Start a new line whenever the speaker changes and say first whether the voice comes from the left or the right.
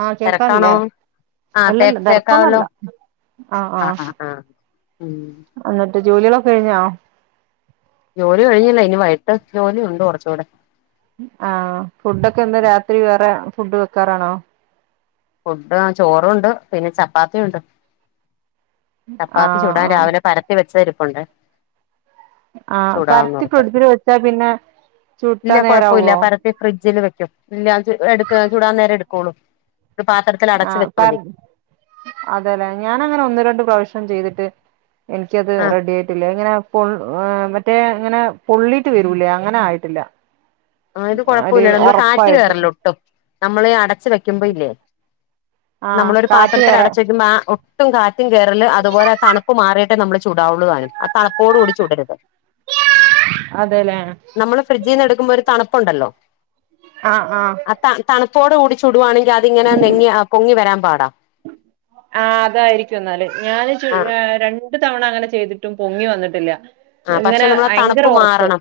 right: ആഹ്
left: തിരക്കാണോ
right: കേൾക്കാനല്ലേ....
left: ആഹ് തേ
right: അല്ലല്ല
left: കേക്കാവല്ലോ
right: തെരക്കൊന്നല്ല ആഹ ആഹ.....
left: ആഹ് ആഹ് ആഹ് ഉം
right: എന്നിട്ട് ജോലികളൊക്കെ കഴിഞ്ഞോ....
left: ജോലി കഴിഞ്ഞില്ല ഇനി വൈട്ട ജോലി ഉണ്ട് കുറച്ചുകൂടെ......
right: ആഹ് ഫുഡൊക്കെ ഒന്ന് രാത്രി വേറെ ഫുഡ് വെക്കാറാണോ
left: ഫുഡ് ചോറുംണ്ട് പിന്നെ ചപ്പാത്തിയുണ്ട്. ചപ്പാത്തി
right: ആഹ്
left: ചൂടാൻ
right: ആഹ്
left: രാവിലെ പരത്തി വെച്ചതിരിപ്പുണ്ട്.
right: ആഹ
left: ചൂടാവുന്നോർത്ത്
right: പത്തിപ്പൊടുത്തിട്ട വെച്ചാ പിന്നെ.
left: ഇല്ല
right: ചുട്ടാ
left: കുഴപ്പമില്ല
right: നേരാവോ
left: പരത്തി ഫ്രിഡ്ജില് വെക്കും ഇല്ല എടു ചൂടാൻ നേരം എടുക്കുള്ളൂ. ഒരു പാത്രത്തിൽ അടച്ച്
right: ആഹ്
left: വെച്ചാൽ
right: പറ
left: മതി
right: അതെല്ലെ ഞാാന അങ്ങനെ ഒന്ന് രണ്ട് പ്രാവശ്യനം ചെയ്തിട്ട്..... എനിക്കത് റെഡി ആയിട്ടില്ലേ എങ്ങ.... പൊ മറ്റേ ഇങ്ങനെ പൊള്ളീട്ട് വരൂലേ അങ്ങനെ ആയിട്ടില്ല.
left: ആഹ് ഇത്
right: ഒരു
left: കൊഴപ്പില്ല നമ്മള് കാറ്റ്
right: ഒറപ്പായിട്ട്
left: കേയറല്ലോ ഒട്ടും നമ്മൾ അടച്ച വെക്കുമ്പോ ഇല്ലേ.
right: ആഹ്
left: നമ്മളൊരു
right: കാറ്റ്
left: പാത്രത്തില്
right: കേറാ
left: അടച്ചെക്കുമ്പോ ആ ഇ [unintelligible] ട്ടും കാറ്റും കയറല് അതുപോലെ തണുപ്പ് മാറിയിട്ടേ നമ്മള് ചൂടാവുള്ളു താനും ആ തണുപ്പോടുകൂടി ചുടരുത്
right: അതെല്ലേ
left: നമ്മള് ഫ്രിഡ്ജിൽന്ന് എടുക്കുമ്പോൾ ഒരു പ്പുണ്ടല്ലോ
right: ആഹ് ആഹ്
left: പ്പോടെ കൂടിച്ചുടുവാണെങ്കിൽ അതിങ്ങെനെ ഞെങ്ങി പൊങ്ങി വരാൻ പാടാ
right: ആഹ് അതായിരിക്കും എന്നാല് ഞാന്
left: ആ
right: ചുട് രണ്ടു തവണ അങ്ങനെ ചെയ്തിട്ട് ഒട്ടും പൊങ്ങി വന്നിട്ടില്ല
left: ആഹ് പക്ഷെ
right: ഇങ്ങനെ
left: നമ്മളെ
right: ഭയങ്കര
left: തണുപ്പ്
right: ഉറപ്പ്
left: മാറണം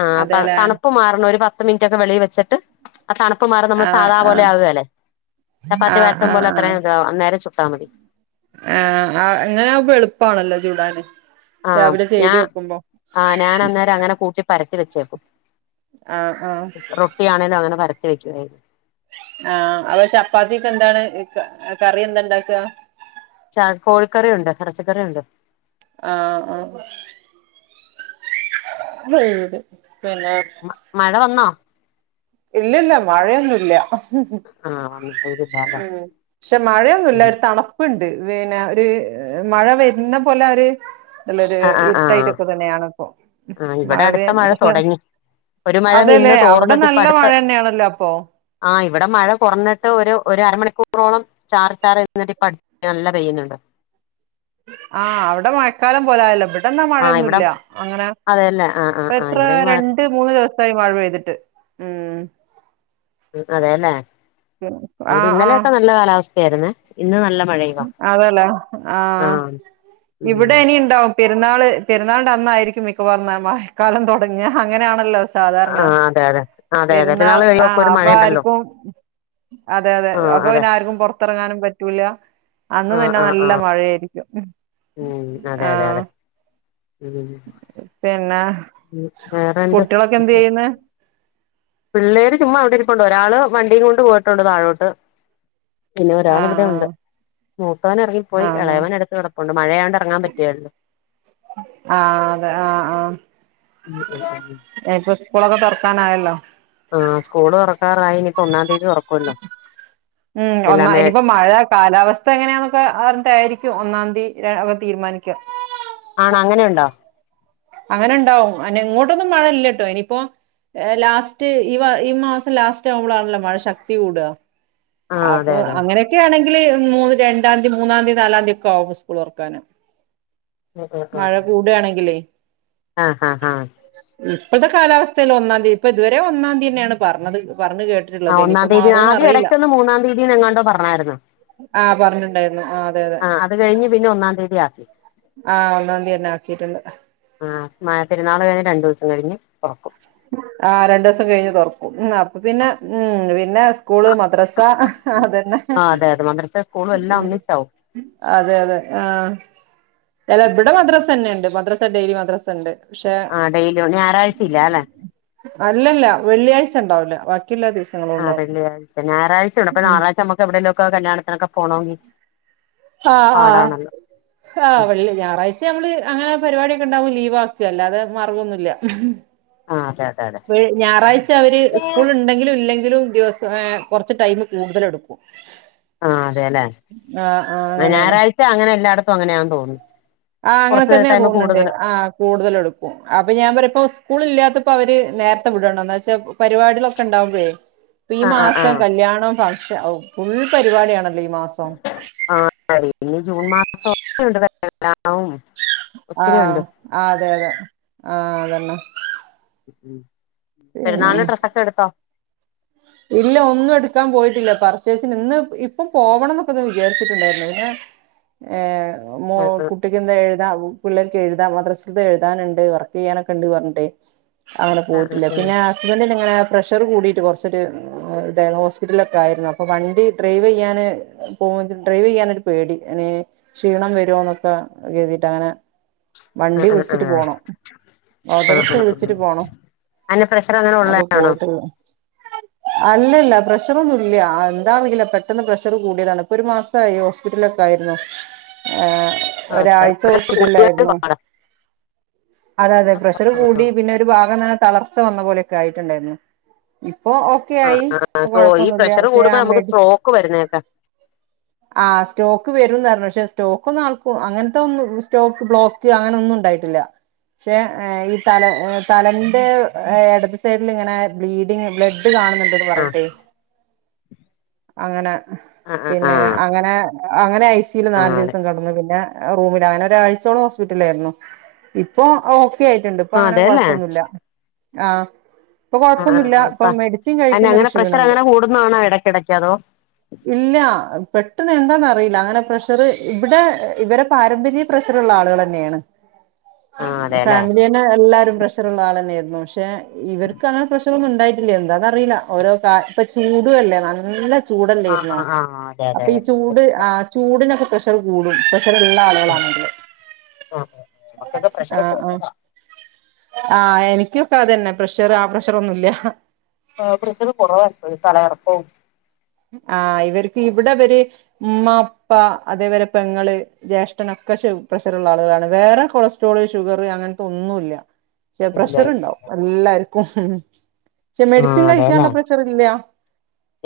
left: ആഹ് അപ്പ
right: അതെല്ലേ
left: തണുപ്പ് മാറണം ഒരു പത്ത് മിനിറ്റ് ഒക്കെ വെളീല് വെച്ചിട്ട് ആ തണുപ്പ് മാറു
right: ആ
left: നമ്മള് സാദാ
right: ആ
left: പോലെ ആകേലെ
right: ആ
left: ചപ്പാത്തി
right: ആ
left: പരത്തും പോലെ
right: ആ
left: അത്രേം താ അന്നേരം ചുട്ടാ മതി
right: ആ ആ ങ്ങനാവുമ്പൊ എളുപ്പാണല്ലോ ചുടാന്
left: ആ ഞാ ആ ഞാനന്നേരം അങ്ങനെ കൂട്ടി പരത്തി വെച്ചേക്കും
right: ആ ആ
left: റൊട്ടിയാണേലും അങ്ങനെ പരത്തി വെക്കുവായിരുന്നു
right: ആ അപ ചപ്പാത്തിക്കെന്താണ് ക കറി എന്താ ഇണ്ടാക്കാ
left: ച കോഴിക്കറി ഉണ്ട് എറച്ചിക്കറി ഉണ്ട്
right: ആ ആ [unintelligible]
left: മ മഴ വന്നോ?
right: ഇല്ലല്ല മഴയൊന്നൂല്ല ഉം ഉം
left: ആ വന്നിട്ടേക്കില്ല അല്ലേ
right: ക്ഷെ മഴയൊന്നുല്ല ഒരു തണപ്പ് പിന്നെ ഒര് മഴ വരുന്ന പോലെ ര് നല്ലൊരു
left: ആ ആ ആ
right: ഇരുട്ടായിട്ടൊക്കെ തന്നെയാണ് ഇപ്പൊ
left: ആ
right: മഴ
left: ഇവിടെ അടുത്ത
right: പക്ഷെ
left: തുടങ്ങി
right: അതെല്ലേ അവിടെ
left: [unintelligible]
right: നല്
left: ത്ത് ആ ഇവടെ മഴ കൊറഞ്ഞിട്ട് ഒരു ഒര്അരമണിക്കൂ റോളം ചാറി ചാറി നിന്നിട്ടിപ്പം അടി നല്ല പെയ്യ്നിട്
right: ആ അവിടെ മഴക്കാലം പോലായല്ലോ? ഇവിടെന്നാ
left: ആ ഇവിടെ
right: മഴയൊന്നൂല്ല അങ്ങനെ
left: അതെല്ലേ ആ ആ
right: ഇപ്പ
left: ആ
right: എത്ര
left: ഇവിടെ മഴ
right: രണ്ട് മൂന്ന് ദിവസായി മഴ പെയ്തിട്ട് ഉം
left: ഉം അതേല്ലേ ഇവിടെ
right: ആഹ് ആഹ്
left: ഇന്നലെയൊക്കെ നല്ല കാലാവസ്ഥ ആയിരുന്നേ ഇന്ന് നല്ല മഴ
right: അതല്ലേ ആ
left: ഉം
right: ഇവിടെ ഇനി ഇണ്ടാവും പി പെരുന്നാള് പെരുന്നാളിൻ്റെ അന്നായിരിക്കും മിക്കവാറും മഴ മഴക്കാലം തൊടങ്ങാ അങ്ങനാണല്ലോ
left: ആ
right: സാധാരണ
left: അതെ അതെ അതെ അതെ
right: പെരുന്നാൾ
left: പെരുന്നാള്
right: ആ
left: കഴിയുമ്പൊക്കെ ഒരു
right: അപ്പൊ
left: മഴയുണ്ടല്ലോ
right: ആയിരിക്കും അതെ അതെ
left: ആ
right: അപ്പൊ
left: അതെ
right: പിന്നെ ആർക്കും പുറത്തിറങ്ങാനും പറ്റൂല്ല അന്ന്
left: ആ
right: തന്നെ
left: ആ ആ
right: നല്ല മഴയായിരിക്കും
left: ഉം അതെ അതെ
right: ആഹ്
left: അതെ ഉം
right: പിന്നെ
left: വേറെന്ത്
right: കുട്ടിളൊക്കെ എന്തിയ്യുന്ന്
left: പിള്ളേര് ചുമ്മാ അവിടെ ഇരിപ്പുണ്ട് ഒരാള് വണ്ടീം കൊണ്ട് പോയിട്ടുണ്ട് താഴോട്ട് പിന്നെ ഒരാൾ ഇവിടെ ഇണ്ട്
right: ആഹ്
left: മൂത്തവൻ എറങ്ങിപ്പോയി
right: ആഹ് ആഹ്
left: എളയവൻ അടുത്ത് കിടപ്പുണ്ട് മഴയാണ്ട് എറങ്ങാൻ പറ്റിയല്ലാ
right: ആ അതെ ആ ആ ഇനിപ്പൊ സ്കൂളൊക്കെ തുറക്കാന് ആയി
left: ആ സ്കൂള് തൊറക്കാറായി ഇനിപ്പൊ ഒന്നാം തീയ
right: ഉം
left: എല്ലാമേ
right: ഇനിപ്പോ മഴ കാലാവസ്ഥ എങ്ങയാന്നൊക്കെ അറിഞ്ഞിട്ടായിരിക്കും ഒന്നാംന്തി ര [unintelligible] തീരുമാനിക്ക
left: ആണോ അങ്ങനെ ഇണ്ടോ
right: അങ്ങനെ ഇണ്ടാവും ഇങ്ങോട്ടൊന്നും മഴ ഇല്ലാട്ടോ ഇനിയിപ്പോ ലാസ്റ്റ് ഈ ഈ മാസം ലാസ്റ്റ് ആവുമ്പോളാണല്ലോ മഴ ശക്തി കൂടാ
left: ആഹ്
right: അപ്പൊ
left: അതെ അതെ
right: അങ്ങനെയൊക്കെ ആണെങ്കി [unintelligible] മു രണ്ടാന്തി മൂന്നാന്തി നാലാന്തി ഒക്കെ ആവും സ്കൂള് തൊറക്കാന് മഴ കൂടാണെങ്കിലയ്
left: ആ ഹ ഹ ഹ
right: ഇപ്പോഴത്തെ കാലാവസ്ഥയില് ഒന്നാംന്തി ഇപ്പ ഇതുവരെ ഒന്നാന്തിന്നെയാണ് പറഞ്ഞത് പറഞ്ഞ്
left: ആഹ്
right: കേട്ടിട്ടുള്ളത്
left: ഒന്നാം
right: ഇനിപ്പം
left: തീയതി
right: മാറൂന്ന്
left: ആദ്യം
right: അറിയില്ല
left: ഇടയ്ക്കൊന്ന് മൂന്നാം തീയതിന്നോ എങ്ങാണ്ടോ പറഞ്ഞായിരുന്നു
right: ആ പറഞ്ഞിട്ടുണ്ടായിരുന്നു അതെ അതെ
left: ആ അത് കഴിഞ്ഞ് പിന്നെ ഒന്നാം തീയതി ആക്കി
right: ആ ഒന്നാം തീയതി തന്നെ ആക്കിട്ടുണ്ട്
left: മ പെരുന്നാൾ കഴിഞ്ഞ് രണ്ടു ദിവസം കഴിഞ്ഞ് തുറക്കും
right: ആ രണ്ടു ദിവസം കഴിഞ്ഞ് തൊറക്കും അപ്പൊ പിന്നെ ഉം പിന്നെ സ്കൂള് മദ്രസ അതന്നെ
left: ആഹ് അതെ അതെ മദ്രസ സ്കൂളും എല്ലാം
right: ഉ
left: ഒന്നിച്ചാവും
right: അതെ അതെ ആ അല്ല ഇവിടെ മദ്രാസ് തന്നെ ഉണ്ട് മദ്രാസ ഡെയിലി മദ്രാസ ഉണ്ട് പക്ഷെ
left: ആ ഡെയില്യാ ഞായറാഴ്ചയില്ല അല്ലെ
right: അല്ലല്ല വെള്ളിയാഴ്ച ഉണ്ടാവൂലാ
left: ആ വെള്ളിയാഴ്ച ഞായാഴ്ച ഉണ്ട് അപ്പ
right: ഉം
left: ഞായറാഴ്ച നമുക്ക് എവിടെ ലൊക്കെ കല്യാണത്തിനൊക്കെ പോണങ്കിൽ
right: ആ ആ ആ വെള്ളി ഞായറാഴ്ച നമ്മള് അങ്ങനെ പരിപാടിയൊക്കെ ഉണ്ടാവും ലീവ് ആക്കുവോകല്ല അതെ മാർഗംന്നുമല്ല
left: ആഹ് അതെ അതെ അതെ
right: ഞായറാഴ്ച അവര് സ്കൂള്
left: ആഹ്
right: ഉണ്ടെങ്കിലും ഇല്ലെങ്കിലും ദിവസം കൊറച്ച് ടൈമ് കൂടുതൽ എടുക്കും
left: ആ അതെല്ലേ
right: അങ്ങനെയാണ്
left: ഞായറാഴ്ച അങ്ങനെ എല്ലായിടത്തും അങ്ങനെയാെന്ന് തോന്നുന്നു
right: ആ അങ്ങനെ
left: കുറച്ച്
right: തന്നെയാന്ന്
left: ടൈം
right: തോന്നുന്നുണ്ട്
left: കൂടുതല്
right: ആ കൂടുതല് എടുക്കും അപ്പൊ ഞാൻ പറയാപ്പം സ്കൂളില്ലാത്ത ഇപ്പൊ അവര് നേരത്തെ വിടണണ്ട് എന്ന് വെച്ചാ പരിപാടികളൊക്കെ ഉണ്ടാവുമ്പോഴേ ഈ
left: ആഹ് ആഹ്
right: മാസം
left: ആഹ്
right: കല്യാണം ക്ഷെ ഓ ഫുൾ പരിപാടിയാണല്ലോ ഈ മാസം
left: ആഹ് പിന്നെ ജൂൺ മാസം ഒക്കെ ഉണ്ട് [unintelligible]
right: ആ അതെ അതെ ആ അതന്നെ
left: ഉ
right: പിന്നെ
left: പെരുന്നാളിന് ഡ്രസ്സൊക്കെ എടുത്തോ
right: ഇല്ല ഒന്നും എടുക്കാൻ പോയിട്ടില്ല പർച്ചേസിന് ഇന്ന് ഇപ്പം പോവണം എന്നൊക്കെ ഒന്ന് വിചാരിച്ചിട്ടുണ്ടായിരുന്നു പിന്നെ ഏ മോ
left: ആഹ്
right: കുട്ടിക്കിന്ന് എ ഇതാവും പിള്ളേർക്ക് എഴുതാ മദ്രസത്തിലെ എഴുതാനുണ്ട് വർക്ക് ചെയ്യാനൊക്കെ ഉണ്ട് പറഞ്ഞിട്ട് അങ്ങനെ
left: ആഹ് ആഹ്
right: പോയിട്ടില്ല പിന്നെ
left: ആഹ്
right: ഹസ്ബൻഡിന് ഇങ്ങനെ പ്രഷർ കൂടിയിട്ട് കുറച്ച് ഇച്ചിരി ഇദ്ദേഹം ഹോസ്പിറ്റലൊക്കെ ആയിരുന്നു അപ്പൊ വണ്ടി ഡ്രൈവ് ചെയ്യാന് പോ ഡ്രൈവ് ചെയ്യ പേടി അതിന് ക്ഷീണം വരുവോന്നൊക്കെ കരുതിട്ട് അങ്ങനെ വണ്ടി
left: ആഹ്
right: വിളിച്ചിട്ട്
left: ആഹ്
right: പോണം ഓട്ടോറിക്ഷ
left: ആഹ് ആഹ് ആഹ്
right: വിളിച്ചിട്ട് പോണം
left: അതിന്റെ പ്രഷർ അങ്ങനെ
right: അപ്പൊ
left: ഉള്ളതാണോ
right: പോയിട്ടൊള്ളു
left: [unintelligible]
right: അല്ലല്ല പ്രഷറൊന്നും ഇല്ല എന്താണെറിയില്ല പെട്ടെന്ന് പ്രഷർ കൂടിയതാണ് ഇപ്പൊ ഒരു മാസമായി ഹോസ്പിറ്റലൊക്കെ ആയി രുന്നു ആ ഒരാഴ്ച ഹോസ്പിറ്റലായിരുന്നു അതെ അതെ പ്രഷർ കൂടി പിന്നെ ഒരു ഭാഗം തന്നെ തളർച്ച വന്ന പോലെക്കെ ആയിട്ടുണ്ടായിരുന്നു ഇപ്പൊ ഓക്കെയി ഇപ്പൊ
left: ഈ
right: കൊഴപ്പൊന്നുമില്ല
left: പ്രഷർ
right: പക്ഷെ
left: കൂടുമ്പോ
right: ആ
left: നമുക്ക്
right: മെഡി
left: സ്ട്രോക്ക് വരുന്നേക്കെ
right: ആ സ്ട്രോക്ക് വരും എന്നായിരുന്നു പക്ഷെ സ്ട്രോക്ക് ഒന്നും ആൾക്ക അങ്ങനത്തെ ഒന്നും സ്ട്രോക്ക് ബ്ലോക്ക് അങ്ങനെ ഒന്നും ഉണ്ടായിട്ടില്ല പക്ഷെ ഈ തല തലേന്റെ ഇടത് സൈഡിൽ ഇങ്ങനെ ബ്ലീഡ് ബ്ലഡ് കാണുന്നുണ്ട്ന്ന്
left: ആഹ്
right: പറഞ്ഞിട്ടേ അങ്ങനെ
left: ആഹ്
right: പിന്നെ
left: ആഹ്
right: അങ്ങനെ അങ്ങനെ ഐ സിയില് നാലു
left: ആഹ് അതെ
right: ദിവസം കടന്നു പിന്നെ ആ റൂമില് അങ്ങനെ ഒരാഴ്ചയോളം ഹോസ്പിറ്റലായിരുന്നു ഇപ്പൊ ഓ ക്കെയായിട്ടണ്ട് ഇപ്പൊ
left: ആഹ്
right: അങ്ങനെ
left: അതെല്ലേ
right: കുഴപ്പൊന്നുമില്ല ആ
left: ആഹ് ആഹ്
right: കൊഴപ്പൊന്നുമില്ല
left: ആഹ്
right: ഇപ്പൊ
left: ഇപ്പ
right: മെഡിസിൻ
left: അയിന്
right: കഴിക്കുന്നൊരു
left: അങ്ങനെ പ്രഷർ
right: ക്ഷീണണ്ട്
left: അങ്ങനെ കൂടുന്നതാണോ ഇടക്കിടക്ക് അതോ
right: ഇല്ല പെട് പെട്ടന്ന് എന്താന്ന് അറിയില്ല അങ്ങനെ പ്രഷർ ഇവിടെ ഇവരെ പാരമ്പര്യ പ്രഷറുള്ള ആളുകൾ തന്നെയാണ് ആ
left: ആഹ് അതെല്ലേ
right: ഫാമിലി തന്നെ എല്ലാരും പ്രഷറുള്ള ആൾ തന്നെയായിരുന്നു പക്ഷെ ഇവർക്ക് ആ പ്രശ് ത്തൊന്നും ഉണ്ടായിട്ടില്ല എന്താറിയില്ല ഓരോ കാ ഇപ്പ ചൂട അല്ലേ നല്ല
left: ആഹ്
right: ചൂടല്ലായിരുന്നോ
left: ആഹ് ആഹ് അതെ അതെ
right: അപ്പൊ
left: അതെ
right: ഈ
left: നല്ല
right: ചൂട്
left: ചൂടാ
right: ആ ചൂടിനൊരു പ്രഷർ കൂടും പ ഇള്ള
left: ഉം
right: ആള്കളാണ്
left: ആഹ് ആഹ് നമുക്കൊക്കെ പ്രഷർ
right: ആ ആ
left: കുറവാ
right: ആ എനിക്കൊക്കെ അതന്നെ പ്രഷറ് ആ പ്രഷറ് ഒന്നുല്ല
left: ഏ കൃഷത് കുറവായിക്ക തല ഇറപ്പവും
right: ആഹ് ഇവര്ക്ക് ഇവിടെവര് ഉമ്മ ഉപ്പ അതേപോലെ പെങ്ങള് ജ്യേഷ്ഠനൊക്കെ ക്ക പ്രഷറ് ഇള്ള ആള്കളാണ് വേറെ കൊളസ്ട്രോള് ഷുഗറ് അങ്ങനത്തെ ഒന്നുല്ല
left: ഇല്ല
right: പ്രഷറ്
left: ഇല്ല
right: ഇണ്ടാവും എല്ലാർക്കും പക്ഷെ മെഡിസിൻ
left: ആഹ്
right: കഴിക്കാൻള്ള
left: അതെല്ലേ
right: പ്രഷർ ഇല്ല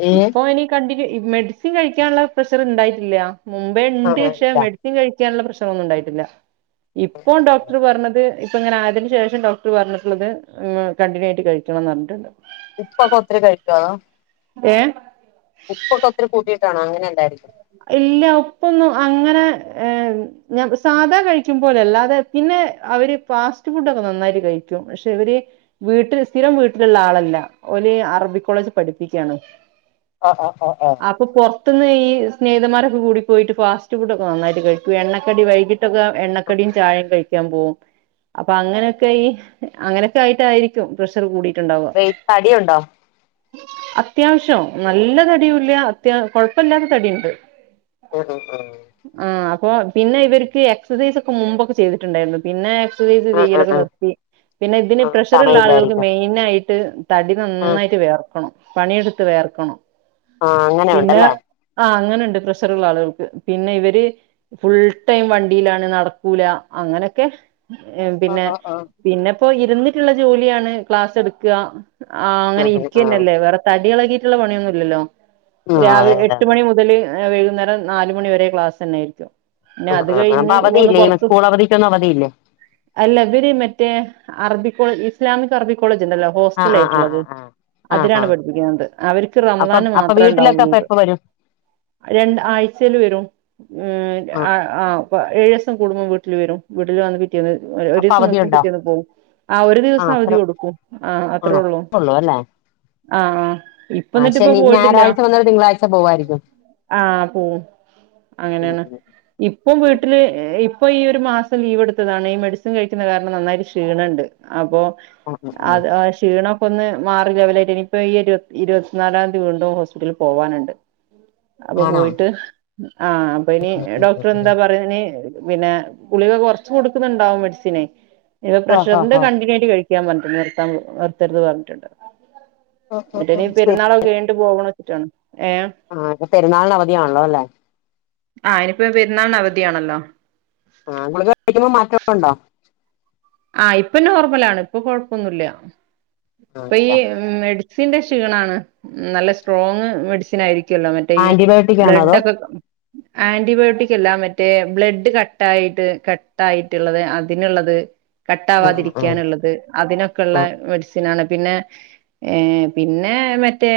left: ഏഹ്
right: കണ്ടിനു മെഡിസിൻ കഴിക്കാൻള്ള പ്രഷറ് ഇണ്ടായിട്ടില്ല മുമ്പേ ഇണ്ട്
left: ആഹ് ആഹ്
right: പക്ഷെ
left: ഇല്ല
right: മെഡിസിൻ കഴി ക്കാനുള്ള പ്രശറൊന്നും ഇണ്ടായിട്ടില്ല ഇപ്പൊ ഡോക്ടർ പറഞ്ഞത് ഇപ്പ ഇങ്ങനെ ആയതിന് ശേഷം ഡോക്ടർ പറഞ്ഞിട്ടിള്ളത് കണ്ടിന്യൂ ആയിട്ട് കഴിക്കണന്ന് പറഞ്ഞിട്ടിണ്ട്
left: ഇപ്പൊക്കെ ഒത്തിരി കഴിക്കൊ?
right: ഏഹ്
left: ഇപ്പൊക്കെ ഒത്തിരി കൂട്ടയിട്ടാണോ അങ്ങനെന്തായിരി
right: ഇല്ല ഉപ്പൊന്നും അങ്ങനെ ഞാ സാധാ കഴിക്കുമ്പോലെ അല്ലാതെ പിന്നെ അവര് ഫാസ്റ്റ് ഫുഡ ഒക്കെ നന്നായിട്ട് കഴിക്കും പക്ഷെ ഇവര് വീട്ടില് സ്ഥിരം വീട്ടിലിള്ള ആളല്ല ഒല് അറബി കോളേജ് പഠിപ്പിക്കയാണ്
left: ഓ ഹോ ഹോ
right: പെട്ടന്ന് ഈ സ്നേഹിതമ്മാര്ക്കെ കൂടി പോയിട്ട് ഫാസ്റ്റ് ഫുഡ്ക്കെ നന്നായിട്ട് കഴിക്കും എണ്ണക്കടി വൈകിട്ട്
left: ആഹ്
right: എണ്ണക്കടിയും
left: ആഹ്
right: ചായയും കഴിക്കാൻ പോവും അപ്പ അങ്ങനെയെക്കെ ഈ അങ്ങനെയൊക്കെ ആയിട്ടായിരിക്കും പ്രഷറ് കൂടി
left: വെ ത്തടിയുണ്ടോ
right: അത്യാവശ്യം നല്ല തടിയൂല്ല അത്യാ കൊഴപ്പില്ലാത്ത തടിയിണ്ട്
left: [unintelligible]
right: പിന്നെ ഇവര്ക്ക് എക്സസൈസ് ഒക്കെ മുമ്പൊക്കെ ചെയ്തിട്ടിണ്ടായിരുന്നു പിന്നെ
left: ഉം ഉം
right: ലൊക്കെ
left: ഉം ഉം
right: നിർത്തി പിന്നെ ഇതിന്
left: ആഹ്
right: പ്രഷറ്ള്ള ആള്കൾക്ക്
left: സമയില്ലായിരിക്കും
right: മെയിനാ ആയിട്ട് തടി
left: ഉം
right: നന്നായിട്ട് വേർക്കണം പണിയെടുത്ത് വേർക്കണം
left: ആഹ് അങ്ങനെ
right: പിന്നെ
left: ഉണ്ടല്ലേ
right: ആ അങ്ങനെ പ്രഷറ്ള്ള ആള്കൾക്ക്. പിന്നെ ഇവര് ഫുൾ ടൈം വണ്ടിയിലാണ്, നടക്കൂല. അങ്ങനൊക്കെ
left: ആഹ്
right: പിന്നെ
left: ആഹ് ആഹ്
right: പിന്നപ്പോ ഇരുന്നിട്ടിള്ള ജോലിയാണ് ക്ലാസ് എട്ക്കാ ആ അങ്ങനെ
left: ഉം ഉം ആഹ്
right: ഇരിക്കേന്നല്ലേ വേറെ തടി ഇളകിയിട്ടിള്ള പണിയൊന്നുംല്ലല്ലോ
left: ആഹ് അതെ
right: രാവിലെ
left: അതെ
right: എട്ട്
left: അതെ
right: മണി മുതല് വൈകുന്നേരം നാല് മണി വരെ ക്ലാസ്സ് തന്നെയായിരിക്കും പിന്നെ
left: ഉം
right: അത്
left: ഉം ഉം അപ്പൊ
right: കഴിഞ്ഞ് ഒന്ന്
left: അവധിയില്ലേ
right: പൊറത്ത്
left: സ്കൂൾ അവധിക്കൊന്നും അവധിയില്ലേ
right: അല്ല ഇവര് മറ്റേ അറബി കോളേ ഇസ്ലാമിക് അറബി കോളേജ് ഇണ്ടല്ലോ
left: ആഹ് ആഹ് ആഹ്
right: ഹോസ്റ്റലായിട്ടിള്ളത്
left: ആഹ് ആഹ് ആഹ്
right: അതിനാണ്
left: ആഹ്
right: പഠിപ്പിക്കിന്നത് അവർക്ക്
left: അപ്പം
right: റമദാന്
left: അപ്പൊ
right: മാത്രം
left: വീട്ടിലൊക്കെ അപ്പൊ
right: ഇണ്ടാവുള്ളൂത്
left: എപ്പ വരും
right: രണ്ട് ആഴ്ചെൽ വരും മ്..
left: ആഹ്
right: ആ.. ഏഴീസം കൂടുമ്പോം വീ [unintelligible] വീട്ടിൽ വന്ന്പി റ്റന്ന്
left: അപ്പൊ
right: ഒരീസം നിക്കും
left: അവധിയുണ്ടോ
right: പിറ്റേന്ന് പോവും. ആ ഒരു ദിവസം
left: ആഹ് അത്ര
right: അവധി കൊടുക്കും. ആഹ് അത്രേ ഉള്ളൂ. ആ ആ ഇപ്പ
left: ആ
right: എന്നിട്ട് ഇപ്പ
left: ശനി
right: പോയിട്ടില്ല
left: ഞായറാഴ്ച വന്ന് ഒരു തിങ്കളാഴ്ച പോവായിരിക്കും
right: ആ പോവും
left: ഉം
right: അങ്ങനെണ്
left: ഉം
right: ഇപ്പം വീട്ടില് ഇപ്പൊ ഈ ഒരു മാസം ലീവ് എടുത്തതാണ് ഈ മെഡിസിൻ കഴിക്കിന്ന കാരണം നന്നായിട്ട് ക്ഷീണോണ്ട്. അപ്പോ
left: ഉം ഉം ഉം ഉം
right: അത് ആ ക്ഷീണം ഇപ്പ് ഇന്ന് മാറി ലെവലായിട്ട് ഇനിയിപ്പോ ഈ ഇരി ഇര്പത്തിനാലാംതീ വീണ്ടും ഹോസ്പിറ്റ്ല് പോവാനിണ്ട് അപ്പൊ
left: ആണോ
right: പോയിട്ട് ആ അപ്പ ഇനി
left: ഉം ഉം
right: ഡോക്ടർ
left: ഉം
right: എന്താ
left: ഉം
right: പറയ ഇനി പിന്നെ ഗുളിക കൊർച്ച് കൊട്ക്ക്ന്നിണ്ടാവും മെഡ്സിന്. ഇപ്പ
left: ആഹ് ആഹ്
right: പ്രഷറിന്റെ
left: ആഹ്
right: കണ്ടിന്യുയായിട്ട് കഴിക് [unintelligible] നിർത്തർത് പർഞ്ഞിട്ടിണ്ട്
left: ആഹ് ആഹ്
right: എന്നിട്ടിനി
left: ആഹ്
right: പെരുന്നാളൊക്കെയായ്ണ്ട് പോവ്ണ്
left: ആ ഇപ്പ പെരുന്നാൾന് അവധിയാണല്ലോല്ലേ?
right: ആഹ് [inaudible] അവധിയാണല്ലോ
left: ആ ഗുളിക കഴിക്കുമ്പോ മാറ്റണ്ടോ?
right: ആ ഇപ്പൊ നോർമലാണ് ഇപ്പൊ കൊഴപ്പൊന്നൂല്യ.
left: ആഹ്
right: ഇപ്പ ഈ
left: ഇല്ല
right: മെഡി സിന്റെ ക്ഷീണാണ്. നല്ല സ്ട്രോങ്ങ് മെഡിസിൻ ആയിരിക്കും ക്കൂല്ലോ മറ്റേ ഈ
left: ആന്റിബയോട്ടിക് ആണോ
right: ബ്ലഡ്‌
left: അതോ
right: ഒക്കെ ആന്റിബയോട്ടിക്കല്ല മറ്റേ ബ്ലഡ് കട്ടായിട്ട് കട്ടായിട്ടുള്ളത് അതിനുള്ളത്
left: ആഹ് ആഹ്
right: കട്ടാവാതിരിക്കാനുള്ളത് അതിനൊക്കെയുള്ള
left: ആഹ് ആഹ്
right: മെഡിസിനാണ് പിന്നെ ഏ പിന്നെ മറ്റേ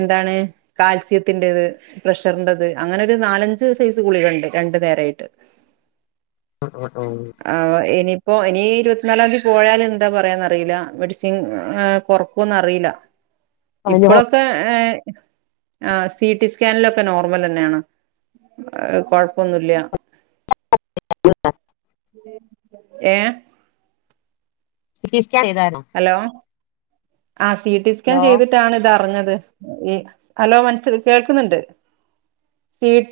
right: എന്താണ് കാൽസ്യത്തിൻ്റെത് പ്രഷറിൻ്റത് അങ്ങനെ ഒരു നാലഞ്ച് സൈസ് ഗുളികേണ്ട്, രണ്ടു നേരായിട്ട്.
left: [unintelligible] ആഹ് ആഹ് ആഹ്
right: ആ ഇനി ഇപ്പൊ ഇനി ഇരുപത്തിനാലാംതീ പോയാല് എന്താ പറയാന്നറിയില്ല. മെഡിസിൻ കൊറക്കൂന്ന് അറിയില്ല.
left: അതിന്
right: ഇപ്പോളൊക്കെ സി ടി സ്കാനിലൊക്കെ നോർമല് തന്നെയാണ് കൊഴപ്പൊന്നുംല്യ ഏ
left: ശ [unintelligible]
right: ഹലോ ആ സി റ്റി സ്കാൻ
left: ഹലോ
right: ചെയ്തിട്ടാണ് ഇതറിഞ്ഞത് ഹലോ മനസ്സിൽ കേൾക്കുന്നുണ്ട് [inaudible]